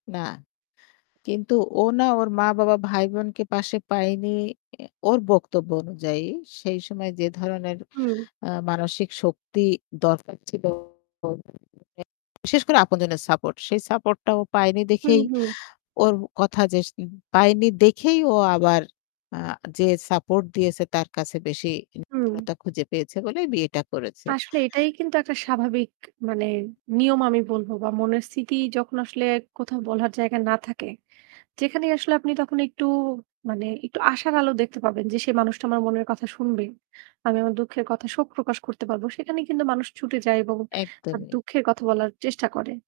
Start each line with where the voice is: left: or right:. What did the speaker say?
left: না। কিন্তু ও না ওর মা-বাবা, ভাই-বোনকে পাশে পায়নি। এ ওর বক্তব্য অনুযায়ী সেই সময় যে ধরনের
right: হুম।
left: আ মানসিক শক্তি দরকার ছিল [unintelligible] বিশেষ করে আপনজনের support, সেই support টা ও পায়নি
right: হুম,
left: দেখেই
right: হুম।
left: ওর কথা যে সে পায়নি দেখেই ও আবার আ যে support দিয়েছে তার কাছে বেশি
right: হুম।
left: নির্ভরতা খুঁজে পেয়েছে বলে বিয়েটা করেছে।
right: আসলে এটাই কিন্তু একটা স্বাভাবিক মানে নিয়ম আমি বলবো বা মনের স্থিতি যখন আসলে কোথাও বলার জায়গা না থাকে, যেখানে আসলে আপনি তখন একটু মানে একটু আশার আলো দেখতে পাবেন যে সে মানুষটা আমার মনের কথা শুনবে, আমি আমার দুঃখের কথা শোক প্রকাশ করতে পারবো, সেখানেই কিন্তু মানুষ ছুটে যায় এবং তার
left: একদমই।
right: দুঃখের কথা বলার চেষ্টা করে।